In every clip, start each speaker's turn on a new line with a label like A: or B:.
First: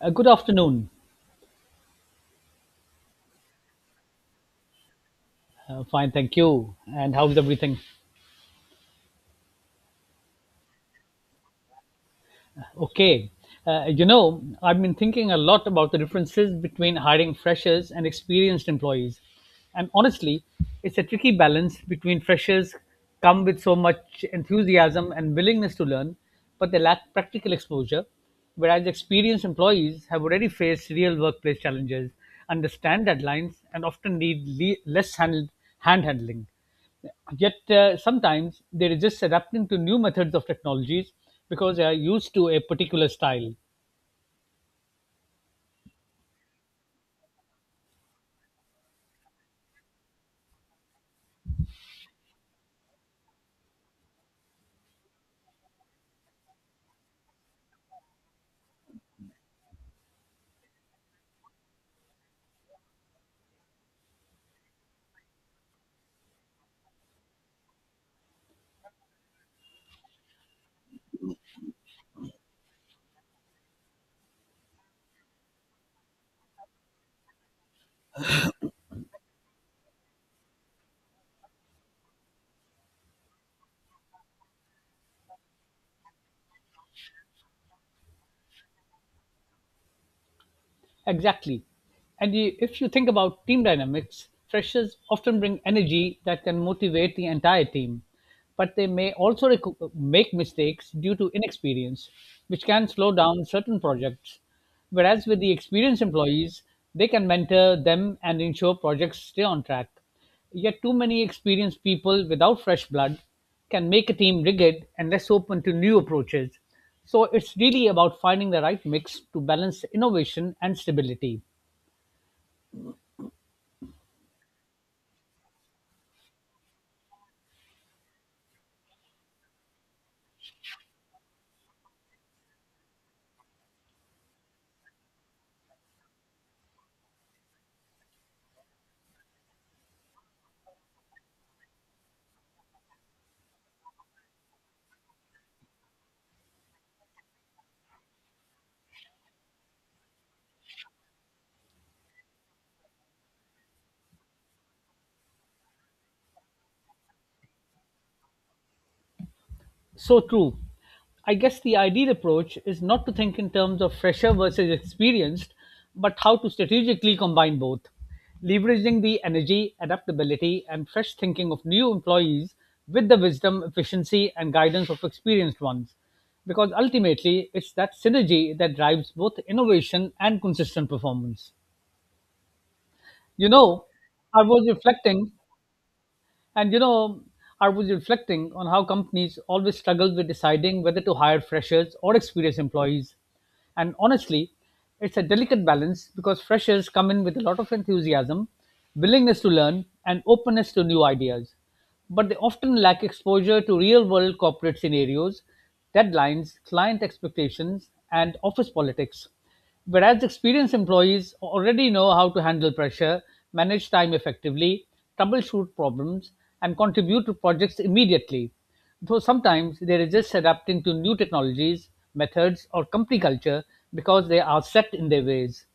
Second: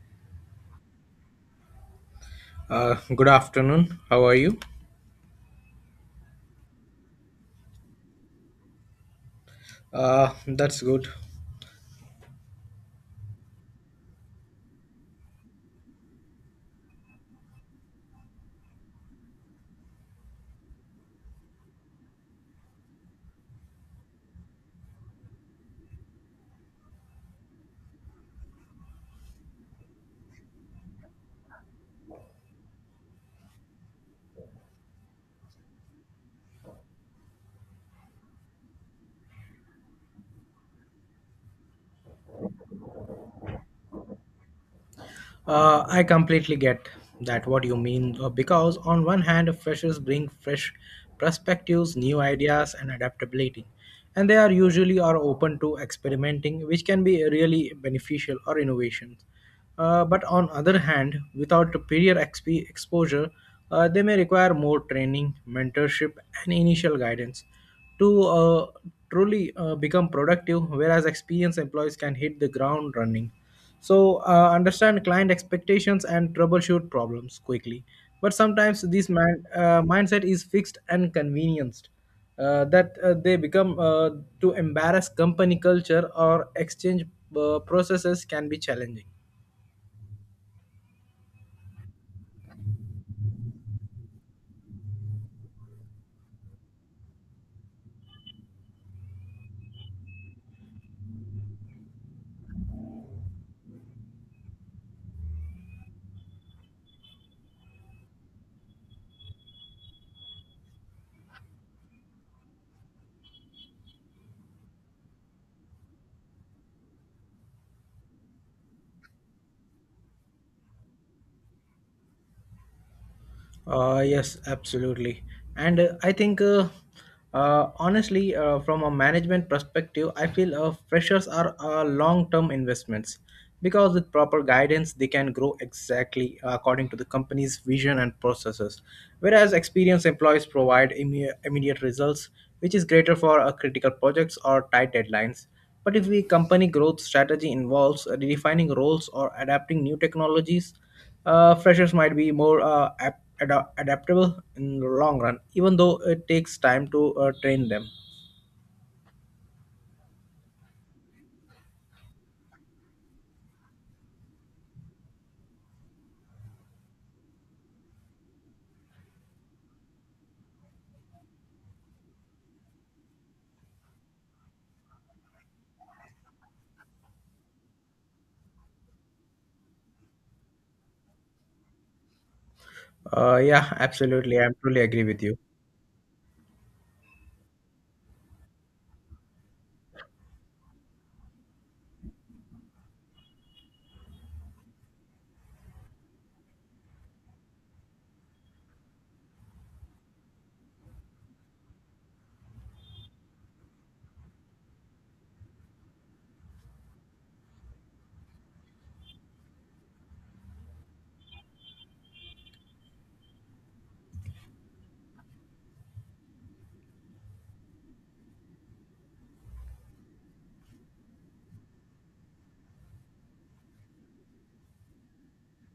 A: Good afternoon.
B: Good afternoon. How are you?
A: Fine, thank you. And how's everything?
B: That's good.
A: Okay. I've been thinking a lot about the differences between hiring freshers and experienced employees. And honestly, it's a tricky balance between freshers come with so much enthusiasm and willingness to learn, but they lack practical exposure, whereas experienced employees have already faced real workplace challenges, understand deadlines, and often need less hand handling. Yet sometimes they resist adapting to new methods of technologies because they are used to a particular style.
B: I completely get that what you mean because on one hand, freshers bring fresh perspectives, new ideas, and adaptability, and they are usually are open to experimenting, which can be really beneficial or innovations. But on other hand, without exposure, they may require more training, mentorship, and initial guidance to truly become productive, whereas experienced employees can hit the ground running. So, understand client expectations and troubleshoot problems quickly. But sometimes this mindset is fixed and convenienced that they become to embarrass company culture or exchange processes can be challenging.
A: Exactly. And you, if you think about team dynamics, freshers often bring energy that can motivate the entire team, but they may also make mistakes due to inexperience, which can slow down certain projects. Whereas with the experienced employees, they can mentor them and ensure projects stay on track. Yet, too many experienced people without fresh blood can make a team rigid and less open to new approaches, so it's really about finding the right mix to balance innovation and stability.
B: Yes, absolutely. And I think, honestly, From a management perspective, I feel freshers are long term investments because with proper guidance, they can grow exactly according to the company's vision and processes. Whereas experienced employees provide immediate results, which is greater for critical projects or tight deadlines. But if the company growth strategy involves redefining roles or adapting new technologies, freshers might be more adaptable in the long run, even though it takes time to train them.
A: So true. I guess the ideal approach is not to think in terms of fresher versus experienced, but how to strategically combine both, leveraging the energy, adaptability, and fresh thinking of new employees with the wisdom, efficiency, and guidance of experienced ones. Because ultimately, it's that synergy that drives both innovation and consistent performance. You
B: Yeah,
A: know,
B: absolutely.
A: I
B: I am
A: was
B: truly agree with
A: reflecting
B: you.
A: And you know, I was reflecting on how companies always struggle with deciding whether to hire freshers or experienced employees. And honestly, it's a delicate balance because freshers come in with a lot of enthusiasm, willingness to learn, and openness to new ideas. But they often lack exposure to real world corporate scenarios, deadlines, client expectations, and office politics. Whereas experienced employees already know how to handle pressure, manage time effectively, troubleshoot problems, and contribute to projects immediately. Though sometimes they resist adapting to new technologies, methods, or company culture because they are set in their ways.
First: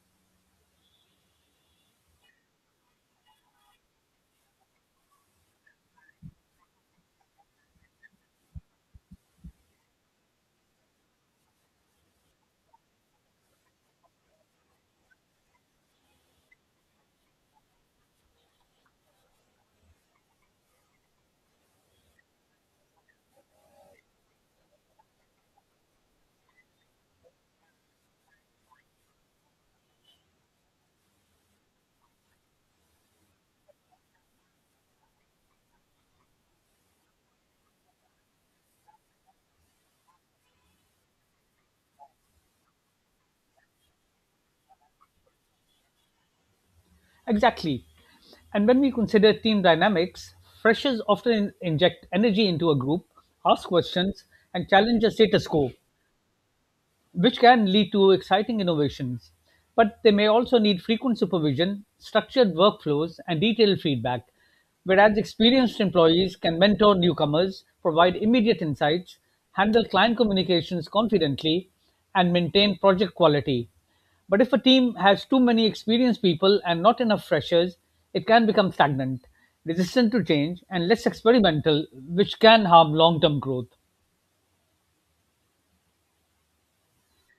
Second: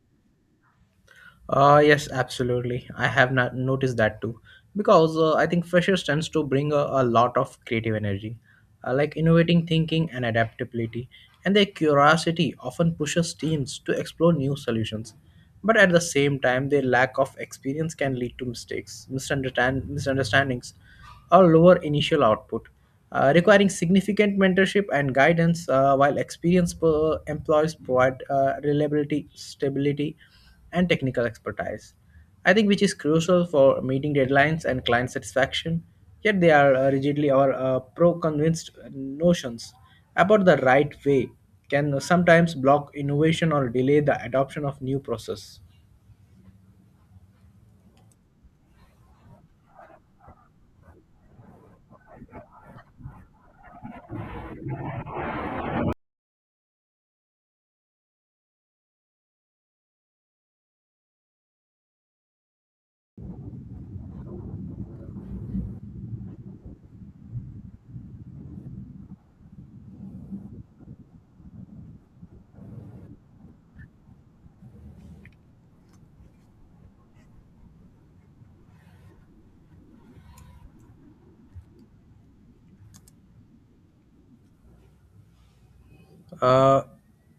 B: Yes, absolutely. I have not noticed that too, because I think freshers tends to bring a lot of creative energy, like innovating thinking and adaptability, and their curiosity often pushes teams to explore new solutions. But at the same time, their lack of experience can lead to mistakes, misunderstandings, or lower initial output requiring significant mentorship and guidance, while employees provide reliability, stability, and technical expertise. I think which is crucial for meeting deadlines and client satisfaction. Yet they are rigidly or pro-convinced notions about the right way can sometimes block innovation or delay the adoption of new process.
A: Exactly. And when we consider team dynamics, freshers often inject energy into a group, ask questions, and challenge the status quo, which can lead to exciting innovations. But they may also need frequent supervision, structured workflows, and detailed feedback, whereas experienced employees can mentor newcomers, provide immediate insights, handle client communications confidently, and maintain project quality. But if a team has too many experienced people and not enough freshers, it can become stagnant, resistant to change, and less experimental, which can harm long term growth.
B: Uh,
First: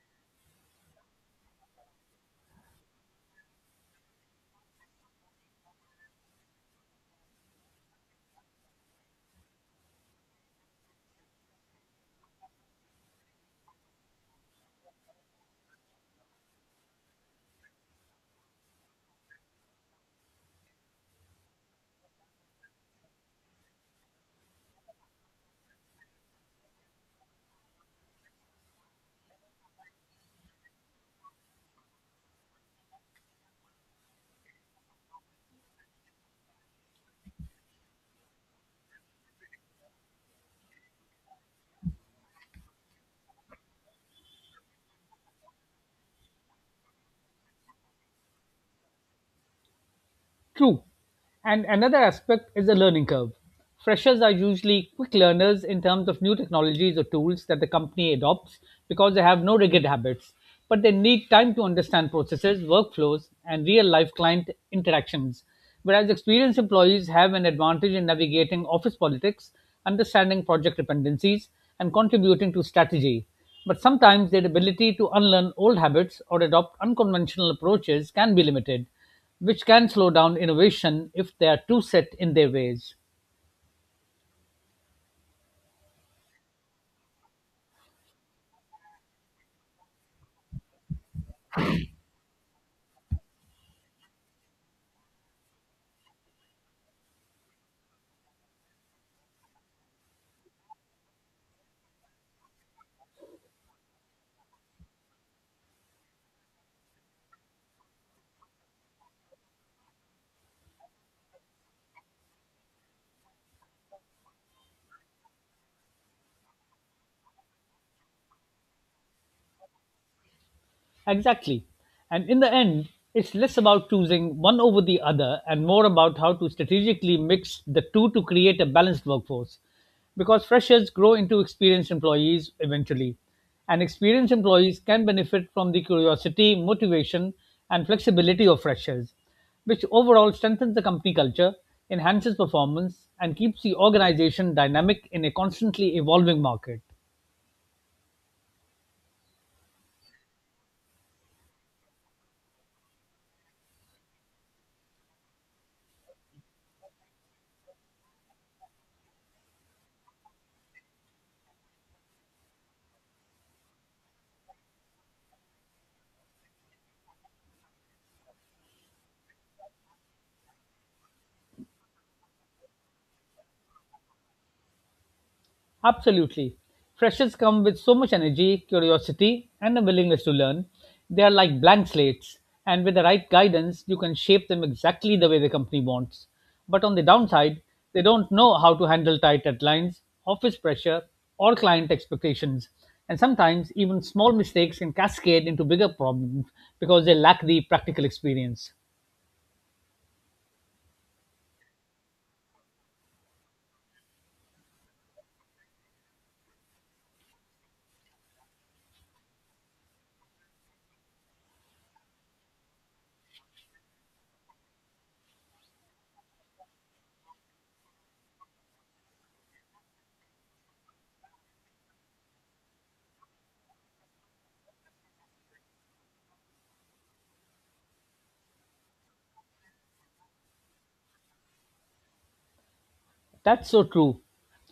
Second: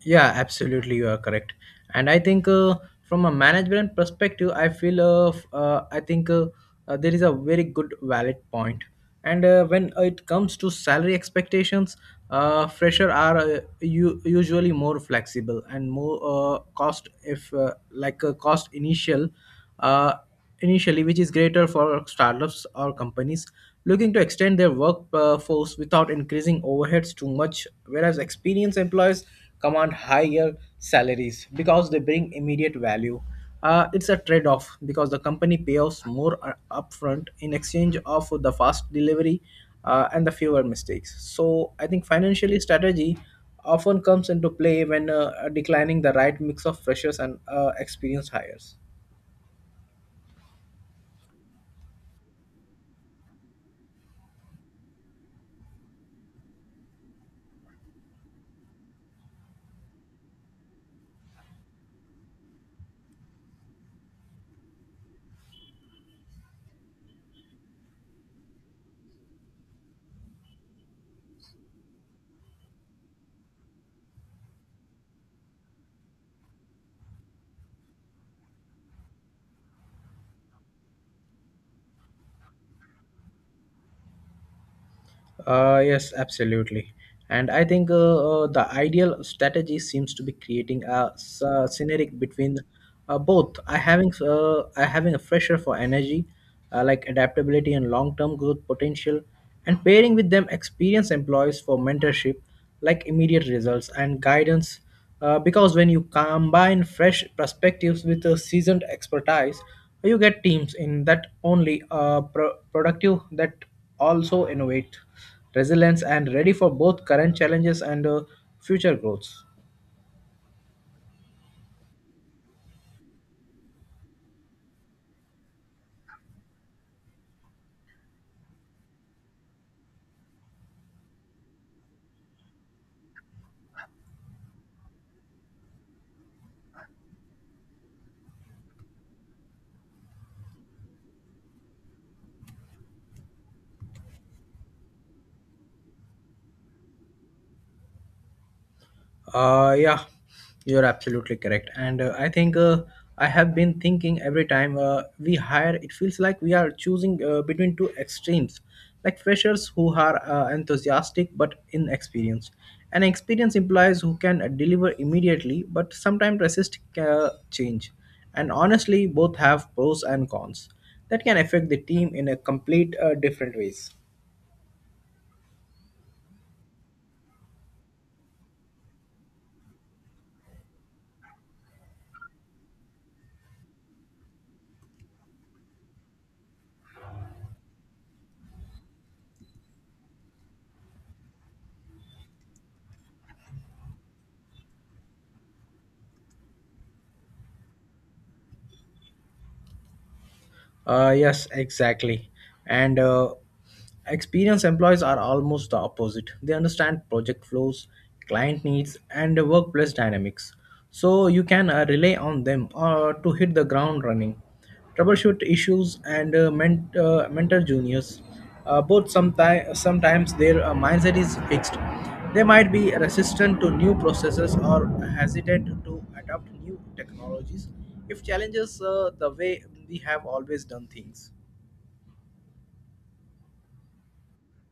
B: yeah, absolutely, you are correct. And I think from a management perspective, I feel f- I think there is a very good valid point. And when it comes to salary expectations, fresher are usually more flexible and more cost if like a cost initial. Uh, Initially, which is greater for startups or companies looking to extend their workforce without increasing overheads too much, whereas experienced employees command higher salaries because they bring immediate value. It's a trade off because the company payoffs more upfront in exchange of the fast delivery and the fewer mistakes. So, I think financially strategy often comes into play when declining the right mix of freshers and experienced hires.
A: True. And another aspect is the learning curve. Freshers are usually quick learners in terms of new technologies or tools that the company adopts because they have no rigid habits, but they need time to understand processes, workflows, and real life client interactions. Whereas experienced employees have an advantage in navigating office politics, understanding project dependencies, and contributing to strategy. But sometimes their ability to unlearn old habits or adopt unconventional approaches can be limited, which can slow down innovation if they are too set in their ways.
B: Yes, absolutely. And I think the ideal strategy seems to be creating a scenery between both. I having a fresher for energy, like adaptability and long-term growth potential, and pairing with them experienced employees for mentorship, like immediate results and guidance. Because when you combine fresh perspectives with a seasoned expertise, you get teams in that only productive that also innovate resilience and ready for both current challenges and future growths.
A: Exactly. And in the end, it's less about choosing one over the other and more about how to strategically mix the two to create a balanced workforce. Because freshers grow into experienced employees eventually. And experienced employees can benefit from the curiosity, motivation, and flexibility of freshers, which overall strengthens the company culture, enhances performance, and keeps the organization dynamic in a constantly evolving market.
B: Yeah, you're absolutely correct. And I think I have been thinking every time we hire, it feels like we are choosing between two extremes, like freshers who are enthusiastic but inexperienced. And experienced implies who can deliver immediately but sometimes resist change. And honestly, both have pros and cons that can affect the team in a complete different ways.
A: Absolutely. Freshers come with so much energy, curiosity, and a willingness to learn. They are like blank slates, and with the right guidance, you can shape them exactly the way the company wants. But on the downside, they don't know how to handle tight deadlines, office pressure, or client expectations. And sometimes, even small mistakes can cascade into bigger problems because they lack the practical experience.
B: Yes, exactly. And experienced employees are almost the opposite. They understand project flows, client needs, and workplace dynamics. So you can rely on them to hit the ground running, troubleshoot issues, and mentor juniors. But sometimes their mindset is fixed. They might be resistant to new processes or hesitant to adopt new technologies if challenges the way we have always done things.
A: That's so true.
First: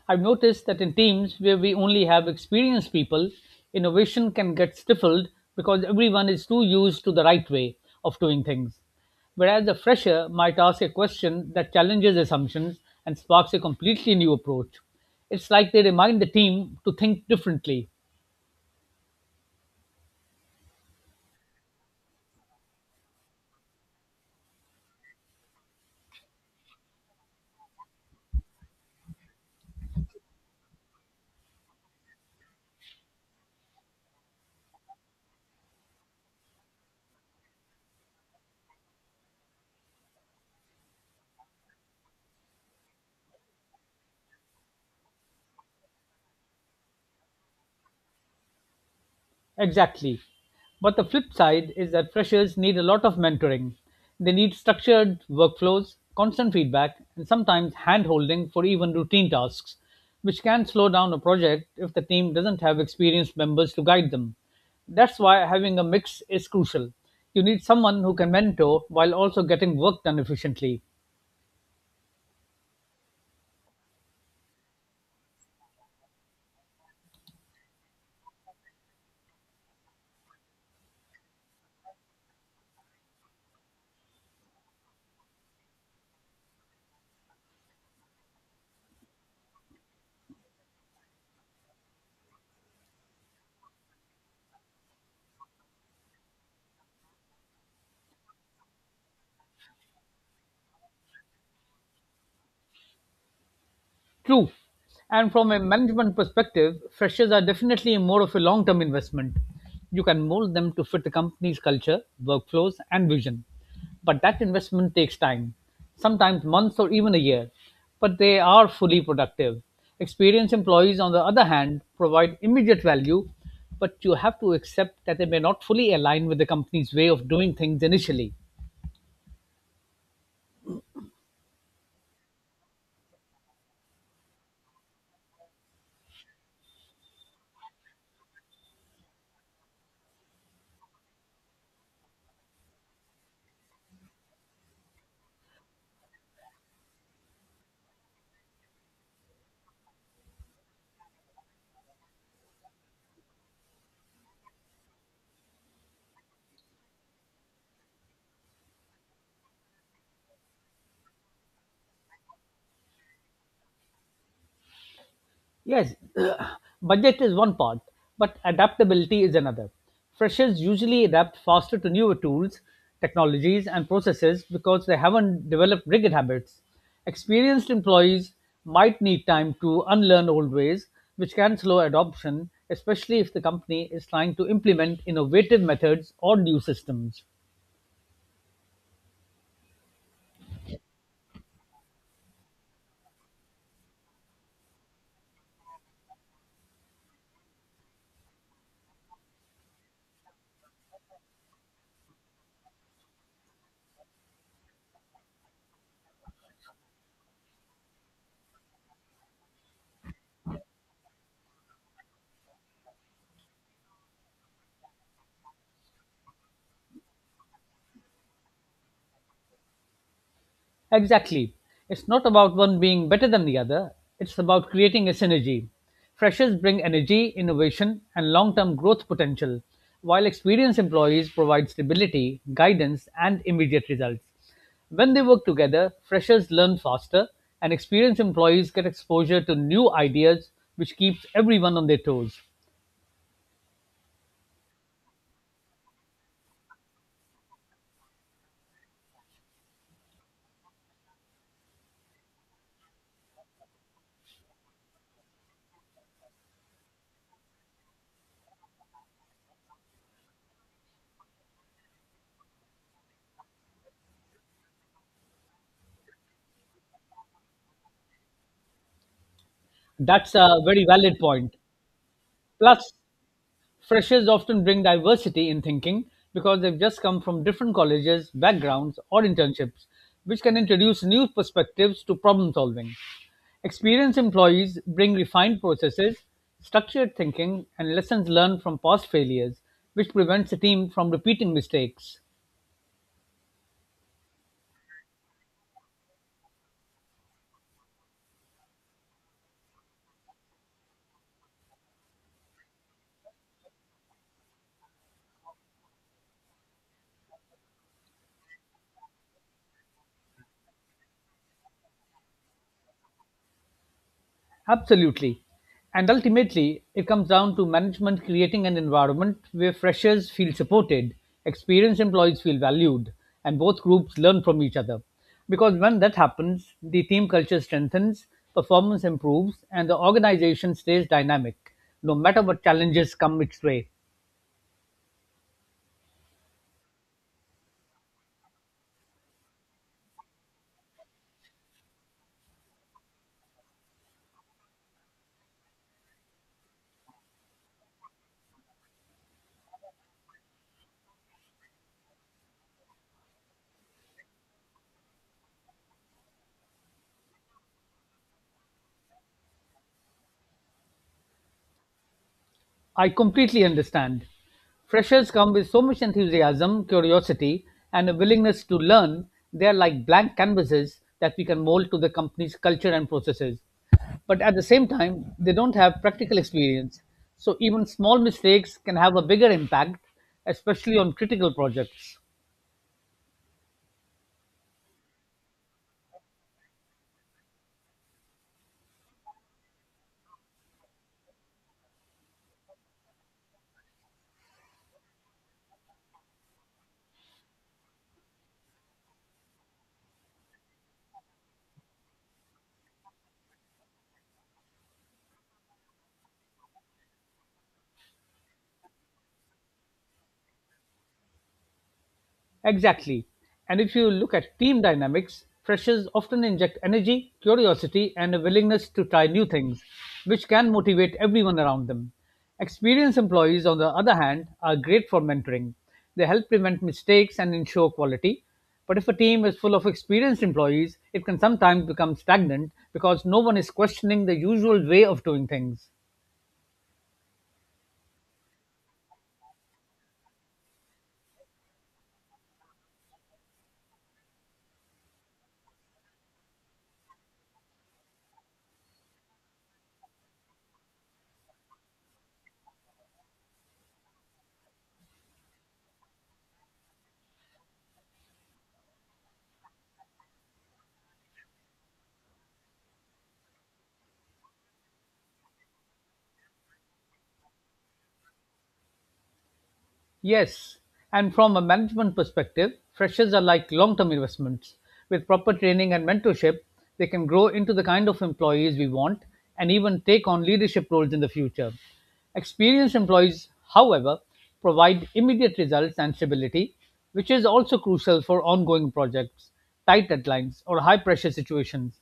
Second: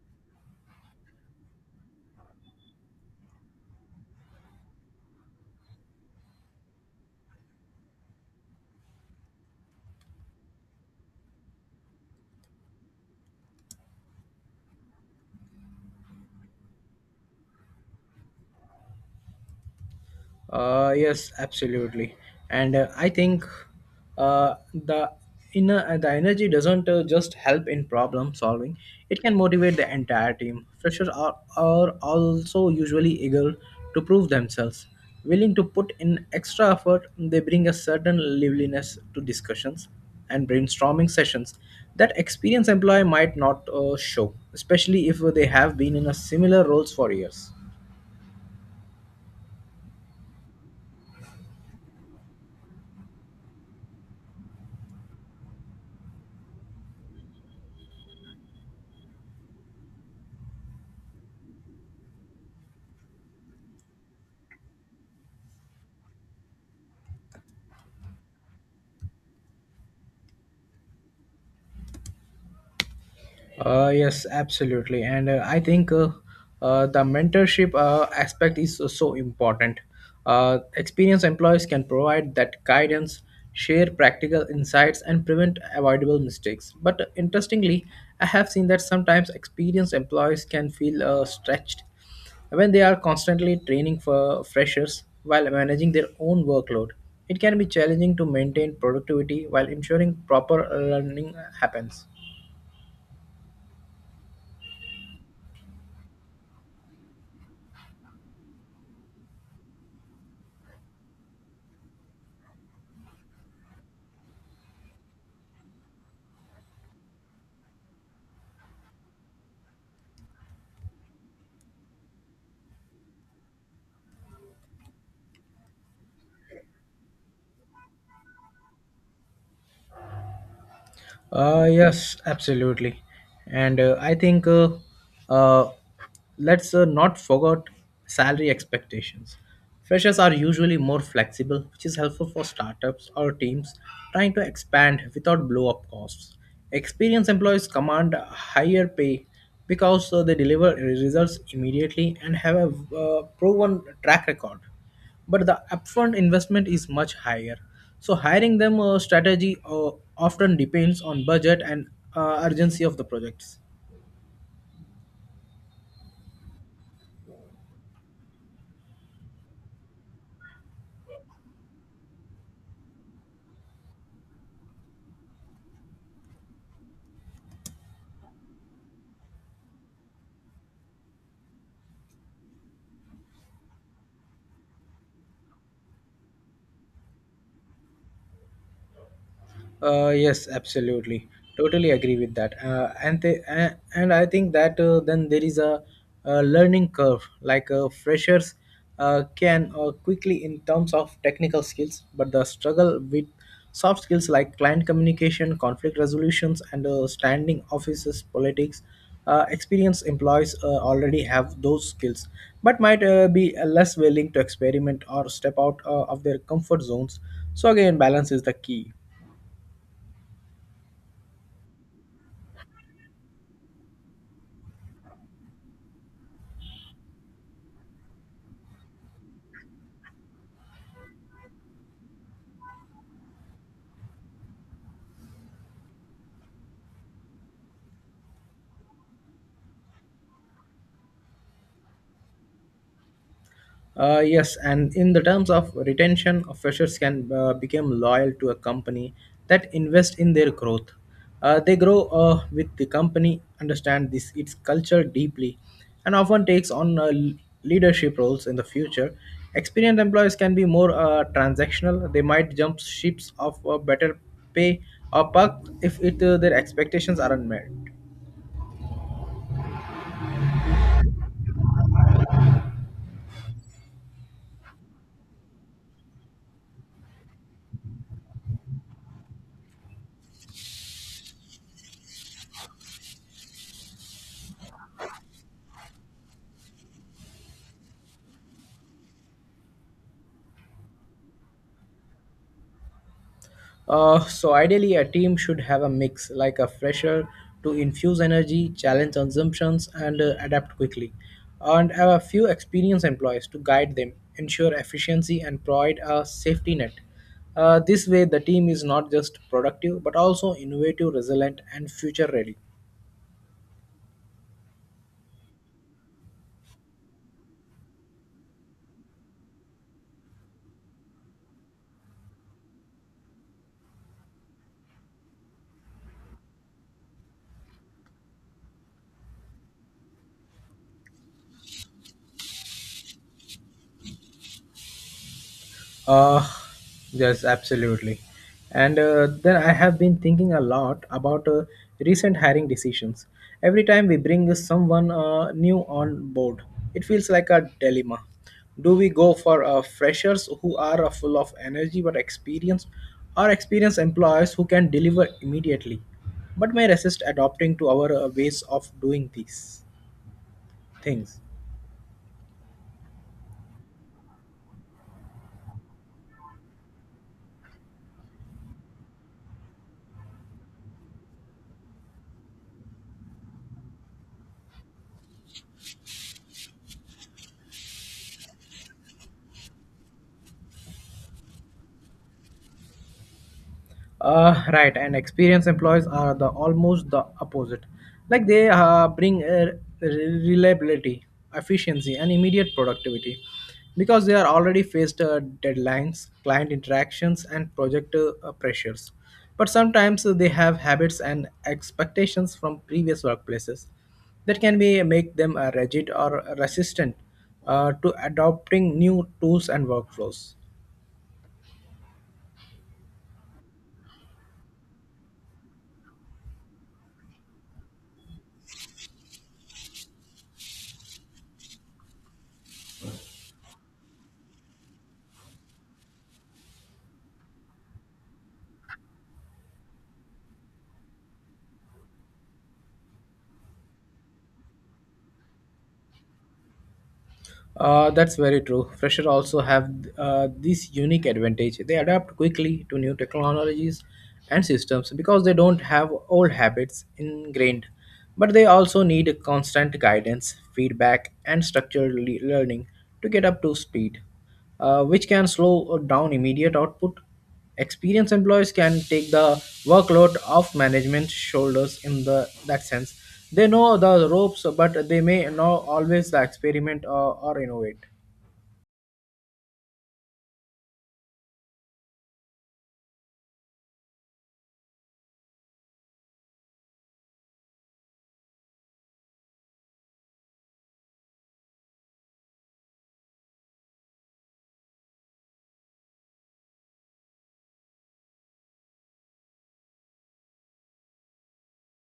A: I've noticed that in teams where we only have experienced people, innovation can get stifled because everyone is too used to the right way of doing things. Whereas a fresher might ask a question that challenges assumptions and sparks a completely new approach. It's like they remind the team to think differently.
B: Yes, absolutely. And I think the inner the energy doesn't just help in problem solving. It can motivate the entire team. Freshers are also usually eager to prove themselves. Willing to put in extra effort, they bring a certain liveliness to discussions and brainstorming sessions that experienced employee might not show, especially if they have been in a similar roles for years.
A: Exactly. But the flip side is that freshers need a lot of mentoring. They need structured workflows, constant feedback, and sometimes handholding for even routine tasks, which can slow down a project if the team doesn't have experienced members to guide them. That's why having a mix is crucial. You need someone who can mentor while also getting work done efficiently.
B: Yes, absolutely. And I think the mentorship aspect is so so important. Experienced employees can provide that guidance, share practical insights, and prevent avoidable mistakes. But interestingly, I have seen that sometimes experienced employees can feel stretched when they are constantly training for freshers while managing their own workload. It can be challenging to maintain productivity while ensuring proper learning happens.
A: True. And from a management perspective, freshers are definitely more of a long term investment. You can mold them to fit the company's culture, workflows, and vision. But that investment takes time, sometimes months or even a year. But they are fully productive. Experienced employees, on the other hand, provide immediate value, but you have to accept that they may not fully align with the company's way of doing things initially.
B: Yes, absolutely. And I think uh, let's not forget salary expectations. Freshers are usually more flexible, which is helpful for startups or teams trying to expand without blow up costs. Experienced employees command a higher pay because they deliver results immediately and have a proven track record but the upfront investment is much higher. So hiring them strategy often depends on budget and urgency of the projects.
A: Yes, budget is one part, but adaptability is another. Freshers usually adapt faster to newer tools, technologies, and processes because they haven't developed rigid habits. Experienced employees might need time to unlearn old ways, which can slow adoption, especially if the company is trying to implement innovative methods or new systems.
B: Yes, absolutely. Totally agree with that. And they, and I think that Then there is a learning curve. Like freshers can quickly in terms of technical skills, but the struggle with soft skills like client communication, conflict resolutions, and standing offices politics. Experienced employees already have those skills, but might be less willing to experiment or step out of their comfort zones. So again, balance is the key.
A: Exactly. It's not about one being better than the other, it's about creating a synergy. Freshers bring energy, innovation, and long term growth potential, while experienced employees provide stability, guidance, and immediate results. When they work together, freshers learn faster, and experienced employees get exposure to new ideas, which keeps everyone on their toes.
B: Yes, and in the terms of retention, of freshers can become loyal to a company that invest in their growth. They grow with the company, understand this its culture deeply, and often takes on leadership roles in the future. Experienced employees can be more transactional. They might jump ships of better pay or perk if it, their expectations aren't met.
A: That's a very valid point. Plus, freshers often bring diversity in thinking because they've just come from different colleges, backgrounds, or internships, which can introduce new perspectives to problem solving. Experienced employees bring refined processes, structured thinking, and lessons learned from past failures, which prevents the team from repeating mistakes.
B: So ideally, a team should have a mix, like a fresher to infuse energy, challenge assumptions, and adapt quickly, and have a few experienced employees to guide them, ensure efficiency, and provide a safety net. This way, the team is not just productive but also innovative, resilient, and future ready.
A: Absolutely. And ultimately, it comes down to management creating an environment where freshers feel supported, experienced employees feel valued, and both groups learn from each other. Because when that happens, the team culture strengthens, performance improves, and the organization stays dynamic, no matter what challenges come its way.
B: Uh, yes, absolutely. And Then I have been thinking a lot about recent hiring decisions. Every time we bring someone new on board, it feels like a dilemma. Do we go for freshers who are full of energy but experienced, or experienced employees who can deliver immediately, but may resist adopting to our ways of doing these things?
A: I completely understand. Freshers come with so much enthusiasm, curiosity, and a willingness to learn. They are like blank canvases that we can mold to the company's culture and processes. But at the same time, they don't have practical experience. So even small mistakes can have a bigger impact, especially on critical projects.
B: Right, and experienced employees are the almost the opposite. Like they bring reliability, efficiency, and immediate productivity because they are already faced deadlines, client interactions, and project pressures. But sometimes they have habits and expectations from previous workplaces that can be make them rigid or resistant to adopting new tools and workflows.
A: Exactly. And if you look at team dynamics, freshers often inject energy, curiosity, and a willingness to try new things, which can motivate everyone around them. Experienced employees, on the other hand, are great for mentoring. They help prevent mistakes and ensure quality. But if a team is full of experienced employees, it can sometimes become stagnant because no one is questioning the usual way of doing things.
B: That's very true. Freshers also have this unique advantage. They adapt quickly to new technologies and systems because they don't have old habits ingrained. But they also need constant guidance, feedback, and learning to get up to speed, which can slow down immediate output. Experienced employees can take the workload off management shoulders in the that sense. They know the ropes, but they may not always experiment or innovate.
A: Yes, and from a management perspective, freshers are like long term investments. With proper training and mentorship, they can grow into the kind of employees we want and even take on leadership roles in the future. Experienced employees, however, provide immediate results and stability, which is also crucial for ongoing projects, tight deadlines, or high pressure situations.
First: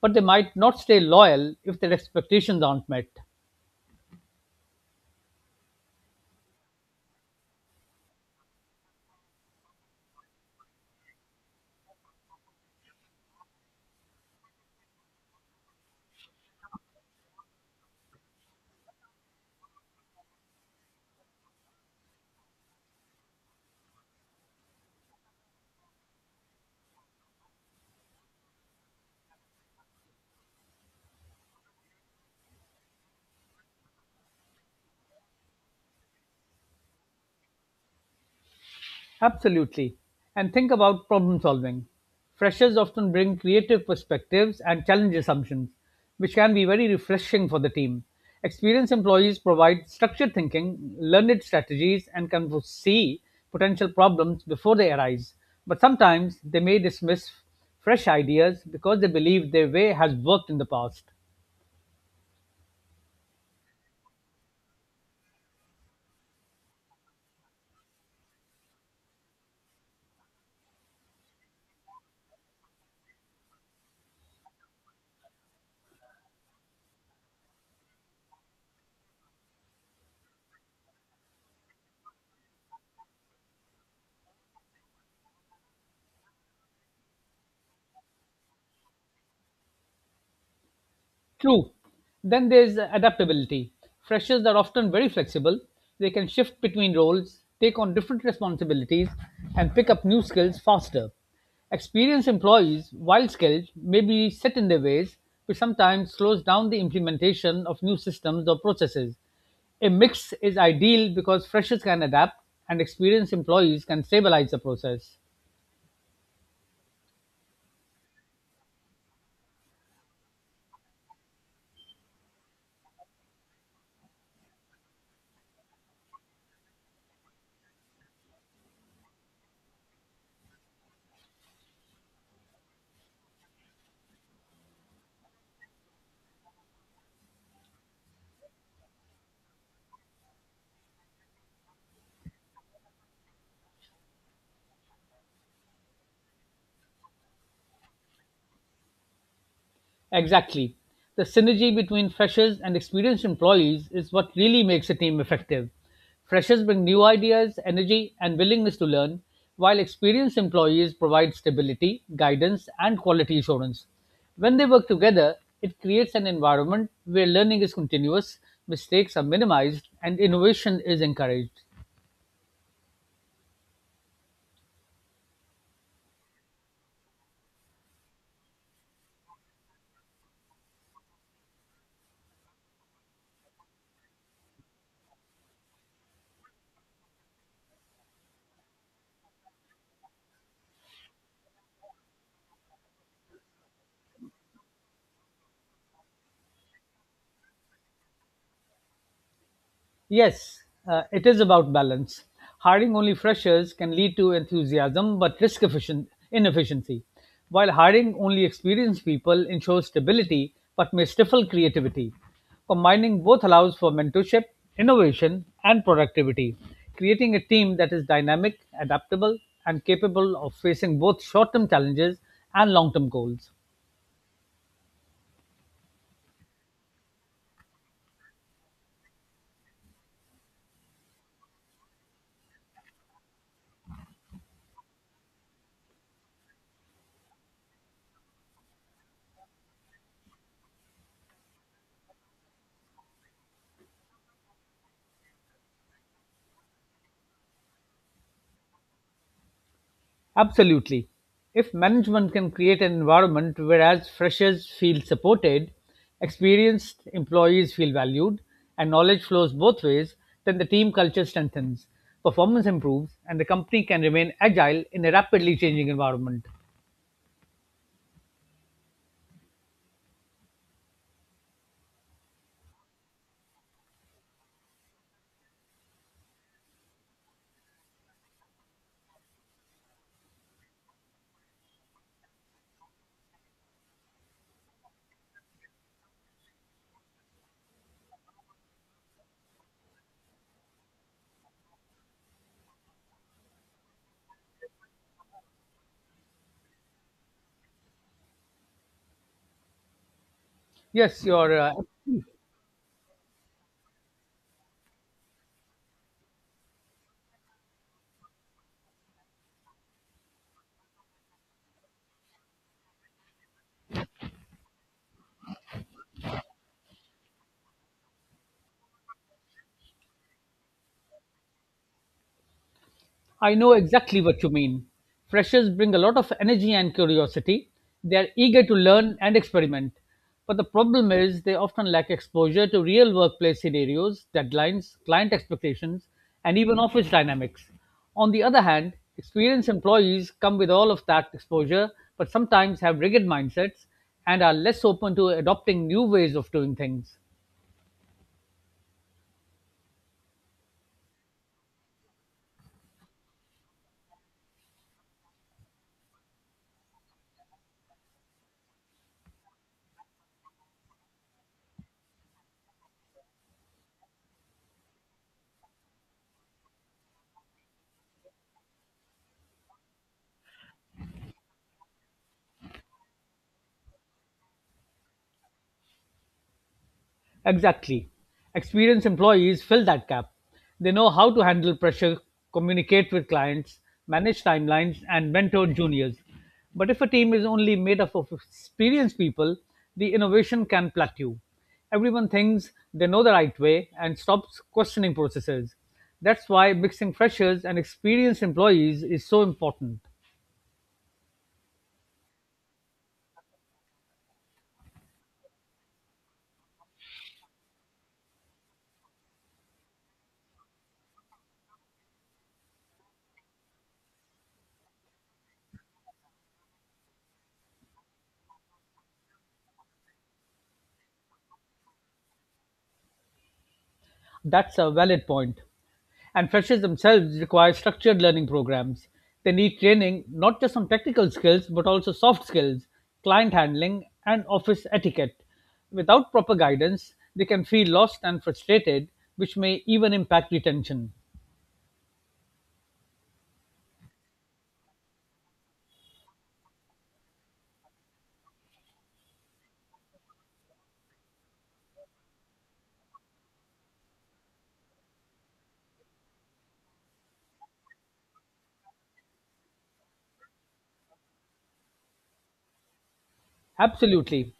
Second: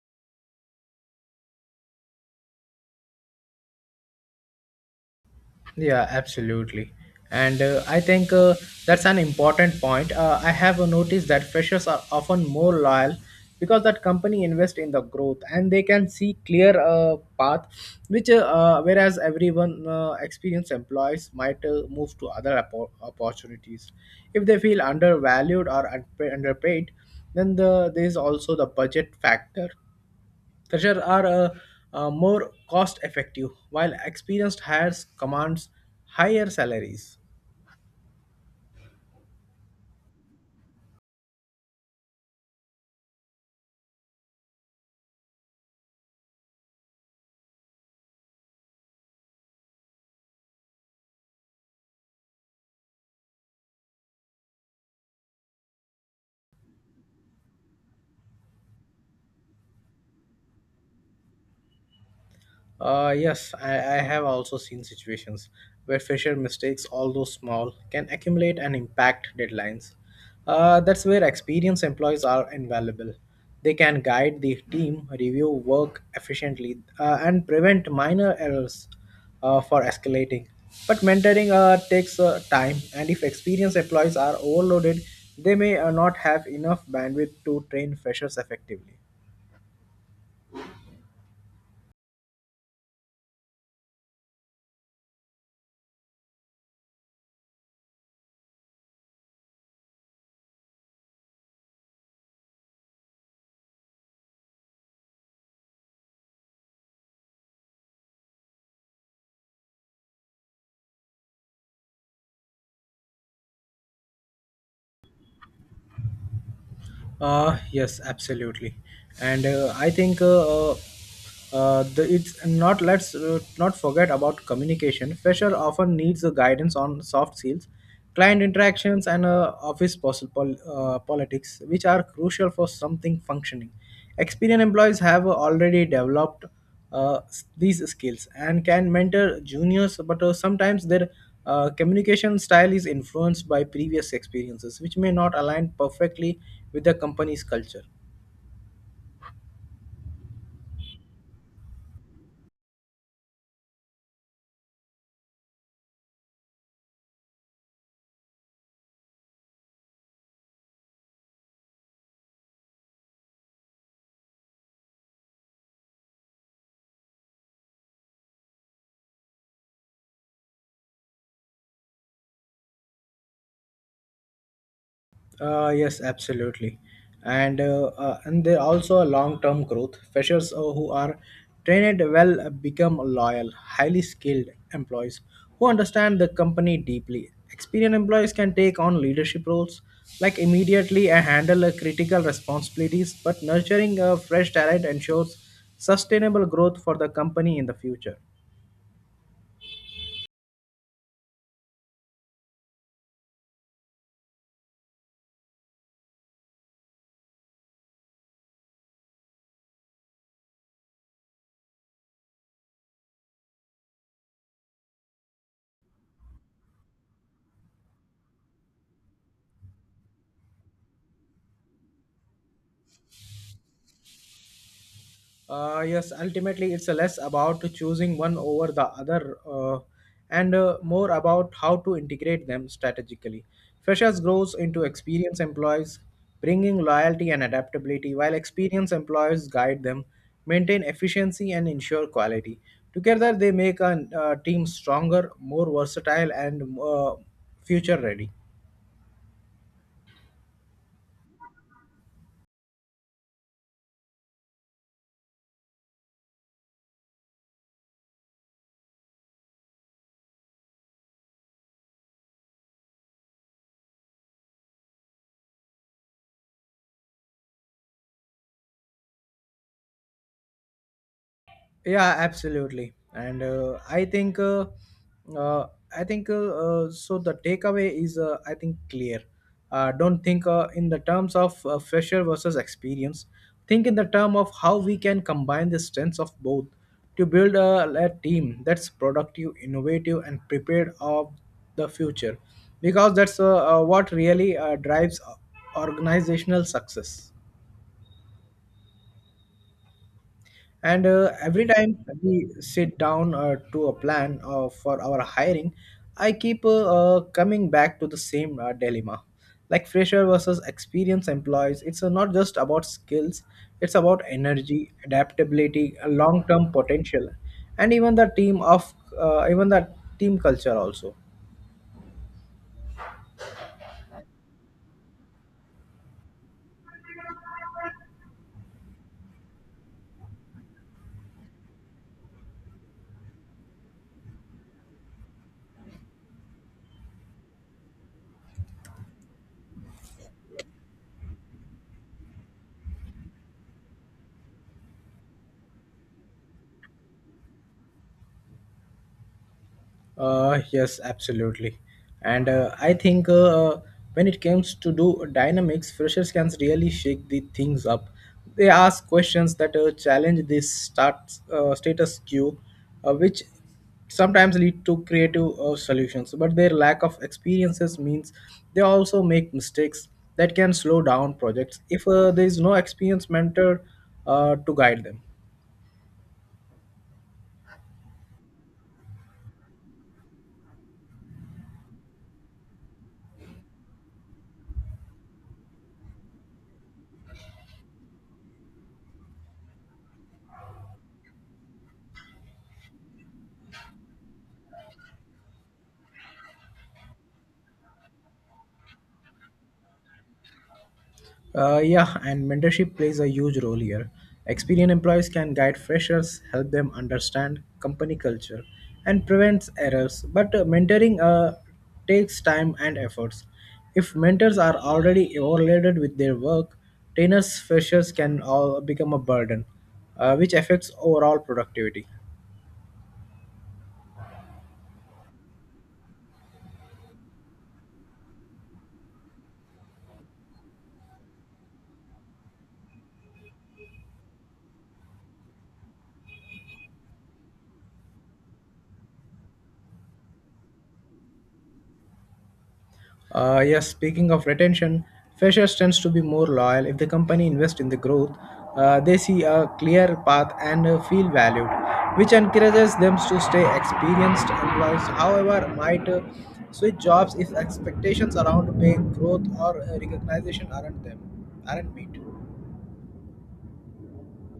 A: But they might not stay loyal if their expectations aren't met.
B: Yeah, absolutely. And I think That's an important point. I have noticed that freshers are often more loyal because that company invest in the growth and they can see clear path which whereas everyone experienced employees might move to other opportunities if they feel undervalued or underpaid. Then there is also the budget factor. Fresher are more cost effective while experienced hires commands higher salaries.
A: Absolutely. And think about problem solving. Freshers often bring creative perspectives and challenge assumptions, which can be very refreshing for the team. Experienced employees provide structured thinking, learned strategies, and can foresee potential problems before they arise. But sometimes they may dismiss fresh ideas because they believe their way has worked in the past.
B: Yes, I have also seen situations where fresher mistakes, although small, can accumulate and impact deadlines. That's where experienced employees are invaluable. They can guide the team, review work efficiently, and prevent minor errors for escalating. But mentoring takes time, and if experienced employees are overloaded, they may not have enough bandwidth to train freshers effectively.
A: True. Then there's adaptability. Freshers are often very flexible. They can shift between roles, take on different responsibilities, and pick up new skills faster. Experienced employees, while skilled, may be set in their ways, which sometimes slows down the implementation of new systems or processes. A mix is ideal because freshers can adapt and experienced employees can stabilize the process.
B: Yes, absolutely, and it's not let's not forget about communication. Fresher often needs a guidance on soft skills, client interactions, and office politics, which are crucial for something functioning. Experienced employees have already developed these skills and can mentor juniors, but sometimes their communication style is influenced by previous experiences, which may not align perfectly with the company's culture.
A: Exactly. The synergy between freshers and experienced employees is what really makes a team effective. Freshers bring new ideas, energy, and willingness to learn, while experienced employees provide stability, guidance, and quality assurance. When they work together, it creates an environment where learning is continuous, mistakes are minimized, and innovation is encouraged.
B: Yes, absolutely, and there also a long-term growth. Freshers who are trained well become loyal, highly skilled employees who understand the company deeply. Experienced employees can take on leadership roles, like immediately, and handle critical responsibilities. But nurturing a fresh talent ensures sustainable growth for the company in the future.
A: Yes, it is about balance. Hiring only freshers can lead to enthusiasm but risk efficient inefficiency, while hiring only experienced people ensures stability but may stifle creativity. Combining both allows for mentorship, innovation, and productivity, creating a team that is dynamic, adaptable, and capable of facing both short term challenges and long term goals.
B: Yes, ultimately, it's less about choosing one over the other, and more about how to integrate them strategically. Freshers grows into experienced employees, bringing loyalty and adaptability, while experienced employees guide them, maintain efficiency, and ensure quality. Together, they make a team stronger, more versatile, and future ready.
A: Absolutely. If management can create an environment whereas freshers feel supported, experienced employees feel valued, and knowledge flows both ways, then the team culture strengthens, performance improves, and the company can remain agile in a rapidly changing environment.
B: Yeah, absolutely. And uh, I think so the takeaway is I think clear. Don't think in the terms of fresher versus experience. Think in the term of how we can combine the strengths of both to build a team that's productive, innovative, and prepared of the future, because that's what really drives organizational success. And
A: Yes, you're
B: every time we sit down to a plan for our hiring, I keep coming back to the same dilemma. Like fresher versus experienced employees, it's not just about skills, it's about energy, adaptability, long term potential, and even the team of even the team culture also.
A: I know exactly what you mean. Freshers bring a lot of energy and curiosity. They are eager to learn and experiment. But the problem is they often lack exposure to real workplace scenarios, deadlines, client expectations, and even office dynamics. On the other hand, experienced employees come with all of that exposure, but sometimes have rigid mindsets and are less open to adopting new ways of doing things.
B: Yes, absolutely. And I think, when it comes to do dynamics, freshers can really shake the things up. They ask questions that challenge this start status quo, which sometimes lead to creative solutions. But their lack of experiences means they also make mistakes that can slow down projects if there is no experienced mentor to guide them.
A: Exactly. Experienced employees fill that gap. They know how to handle pressure, communicate with clients, manage timelines, and mentor juniors. But if a team is only made up of experienced people, the innovation can plateau. Everyone thinks they know the right way and stops questioning processes. That's why mixing freshers and experienced employees is so important.
B: Yeah, and mentorship plays a huge role here. Experienced employees can guide freshers, help them understand company culture, and prevents errors. But mentoring takes time and efforts. If mentors are already overloaded with their work, trainers freshers can all become a burden, which affects overall productivity.
A: That's a valid point. And freshers themselves require structured learning programs. They need training not just on technical skills, but also soft skills, client handling, and office etiquette. Without proper guidance, they can feel lost and frustrated, which may even impact retention.
B: Yes, speaking of retention, freshers tends to be more loyal if the company invests in the growth. They see a clear path and feel valued, which encourages them to stay experienced employees. However, might switch jobs if expectations around pay growth or recognition aren't met.
A: Absolutely.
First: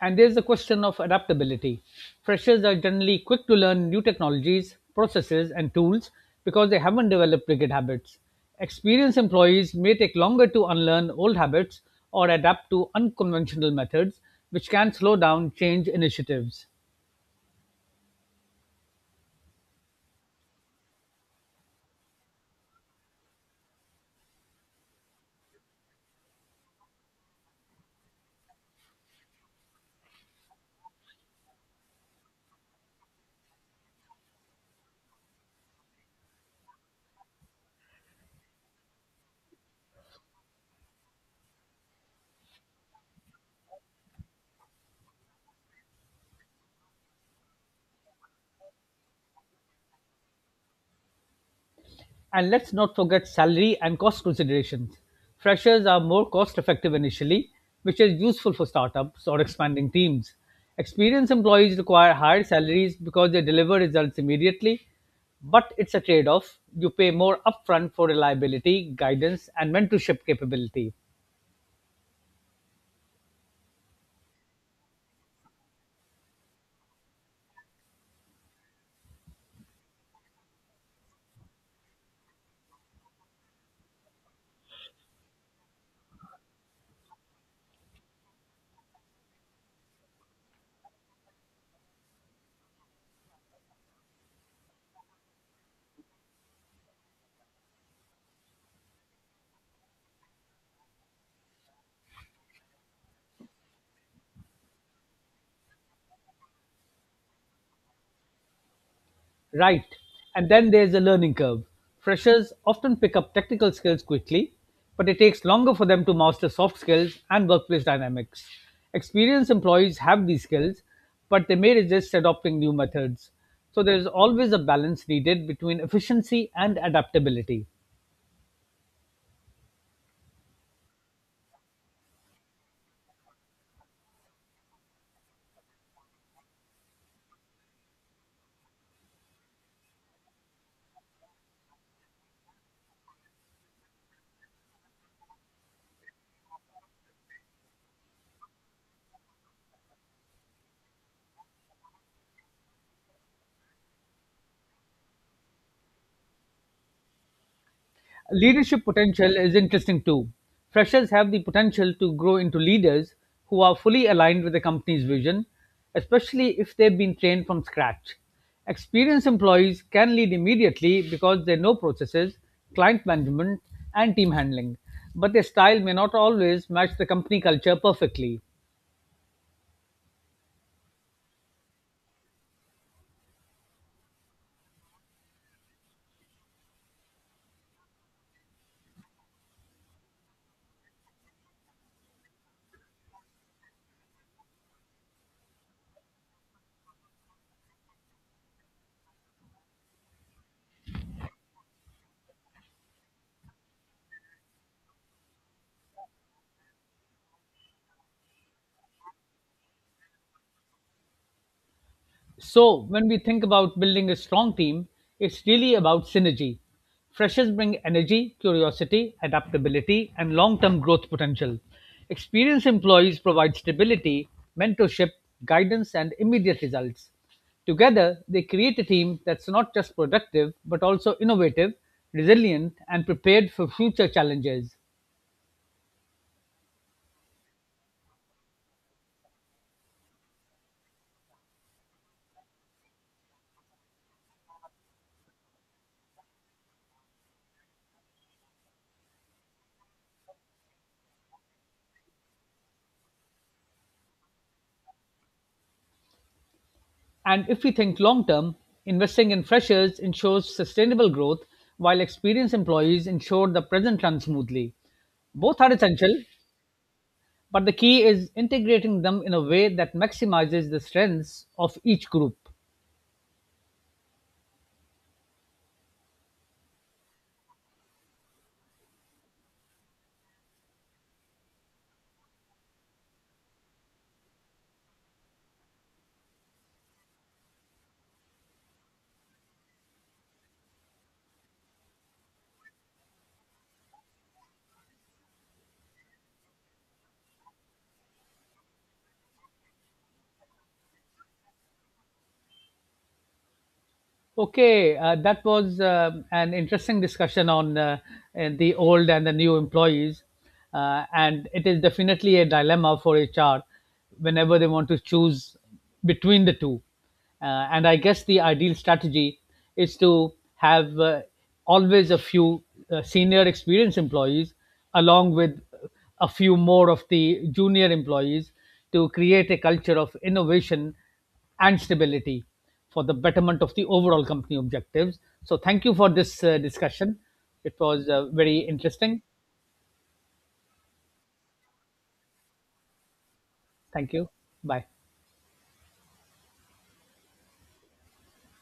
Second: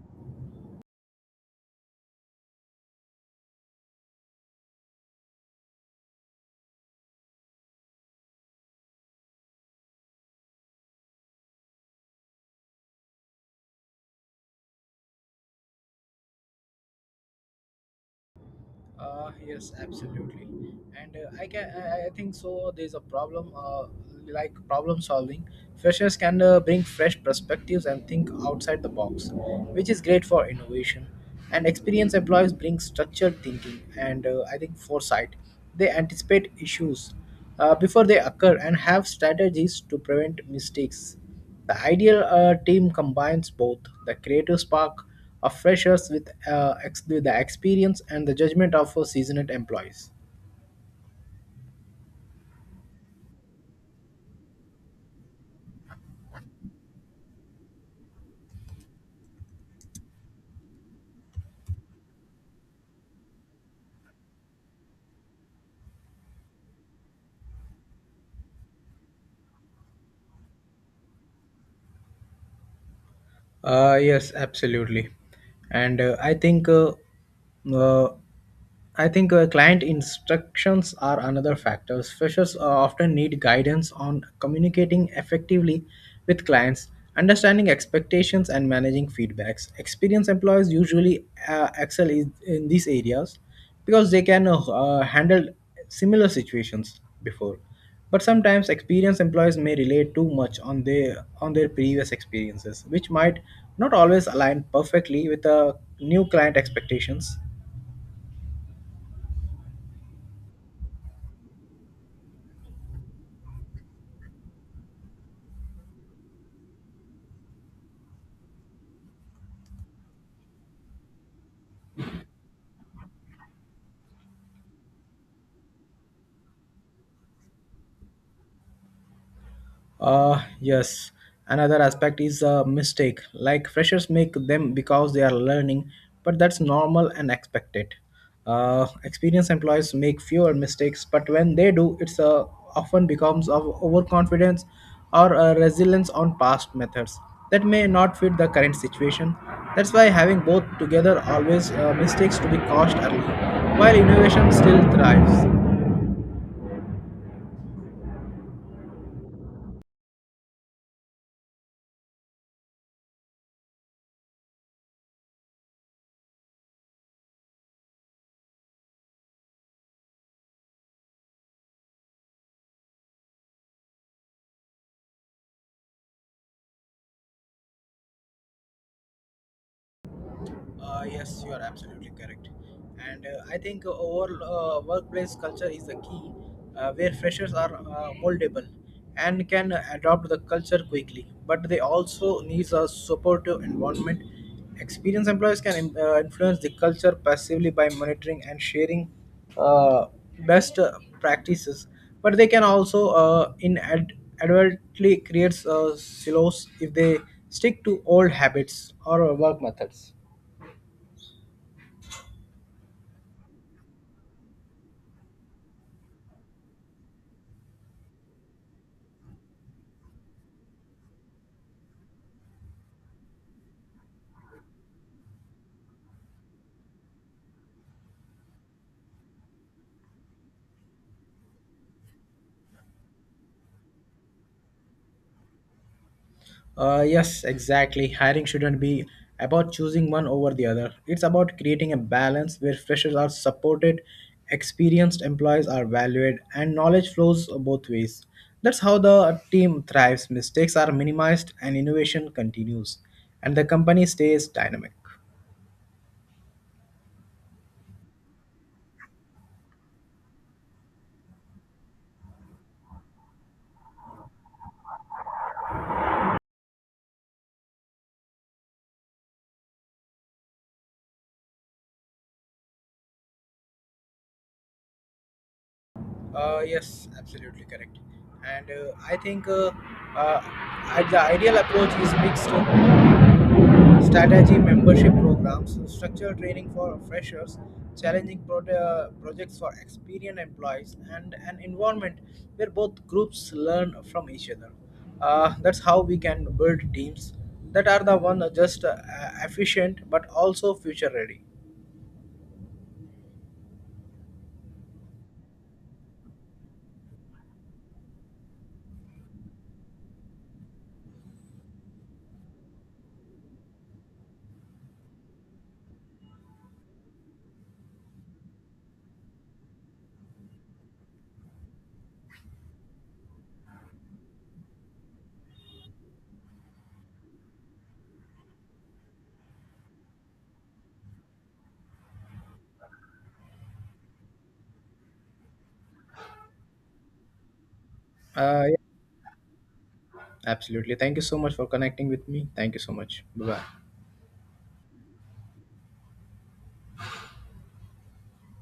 A: And there's the question of adaptability. Freshers are generally quick to learn new technologies, processes, and tools because they haven't developed rigid habits. Experienced employees may take longer to unlearn old habits or adapt to unconventional methods, which can slow down change initiatives.
B: Yes, absolutely, and I can, I think so. There's a problem, like problem solving. Freshers can bring fresh perspectives and think outside the box, which is great for innovation. And experienced employees bring structured thinking and, I think, foresight. They anticipate issues before they occur and have strategies to prevent mistakes. The ideal team combines both the creative spark of freshers with the experience and the judgment of seasoned employees.
A: And let's not forget salary and cost considerations. Freshers are more cost effective initially, which is useful for startups or expanding teams. Experienced employees require higher salaries because they deliver results immediately, but it's a trade off. You pay more upfront for reliability, guidance, and mentorship capability.
B: Yes, absolutely. And uh, I think Client instructions are another factor. Freshers often need guidance on communicating effectively with clients, understanding expectations, and managing feedbacks. Experienced employees usually excel in these areas because they can handle similar situations before. But sometimes experienced employees may rely too much on their previous experiences, which might not always align perfectly with the new client expectations.
A: Right. And then there's a learning curve. Freshers often pick up technical skills quickly, but it takes longer for them to master soft skills and workplace dynamics. Experienced employees have these skills, but they may resist adopting new methods. So there's always a balance needed between efficiency and adaptability.
B: Yes. Another aspect is a mistake. Like freshers make them because they are learning, but that's normal and expected. Experienced employees make fewer mistakes, but when they do, it's often becomes of overconfidence or resilience on past methods that may not fit the current situation. That's why having both together always mistakes to be caused early, while innovation still thrives.
A: Leadership potential is interesting too. Freshers have the potential to grow into leaders who are fully aligned with the company's vision, especially if they've been trained from scratch. Experienced employees can lead immediately because they know processes, client management, and team handling, but their style may not always match the company culture perfectly.
B: Yes, you are absolutely correct. And I think overall workplace culture is the key, where freshers are moldable and can adopt the culture quickly. But they also need a supportive environment. Experienced employees can influence the culture passively by monitoring and sharing uh, best practices. But they can also inadvertently create silos if they stick to old habits or work methods.
A: So, when we think about building a strong team, it's really about synergy. Freshers bring energy, curiosity, adaptability, and long term growth potential. Experienced employees provide stability, mentorship, guidance, and immediate results. Together, they create a team that's not just productive, but also innovative, resilient, and prepared for future challenges.
B: Yes, exactly. Hiring shouldn't be about choosing one over the other. It's about creating a balance where freshers are supported, experienced employees are valued, and knowledge flows both ways. That's how the team thrives, mistakes are minimized, and innovation continues, and the company stays dynamic.
A: And if we think long term, investing in freshers ensures sustainable growth, while experienced employees ensure the present runs smoothly. Both are essential, but the key is integrating them in a way that maximizes the strengths of each group.
B: Yes, absolutely correct. And the ideal approach is mixed. Strategy membership programs, structured training for freshers, challenging projects for experienced employees, and an environment where both groups learn from each other. That's how we can build teams that are the one just efficient but also future ready.
A: Okay, that was an interesting discussion on the old and the new employees. And it is definitely a dilemma for HR whenever they want to choose between the two. And I guess the ideal strategy is to have always a few senior experienced employees along with a few more of the junior employees to create a culture of innovation and stability for the betterment of the overall company objectives. So, thank you for this discussion. It was very
B: Yeah,
A: interesting.
B: absolutely. Thank you so much for connecting with me. Thank you so much.
A: Thank you. Bye.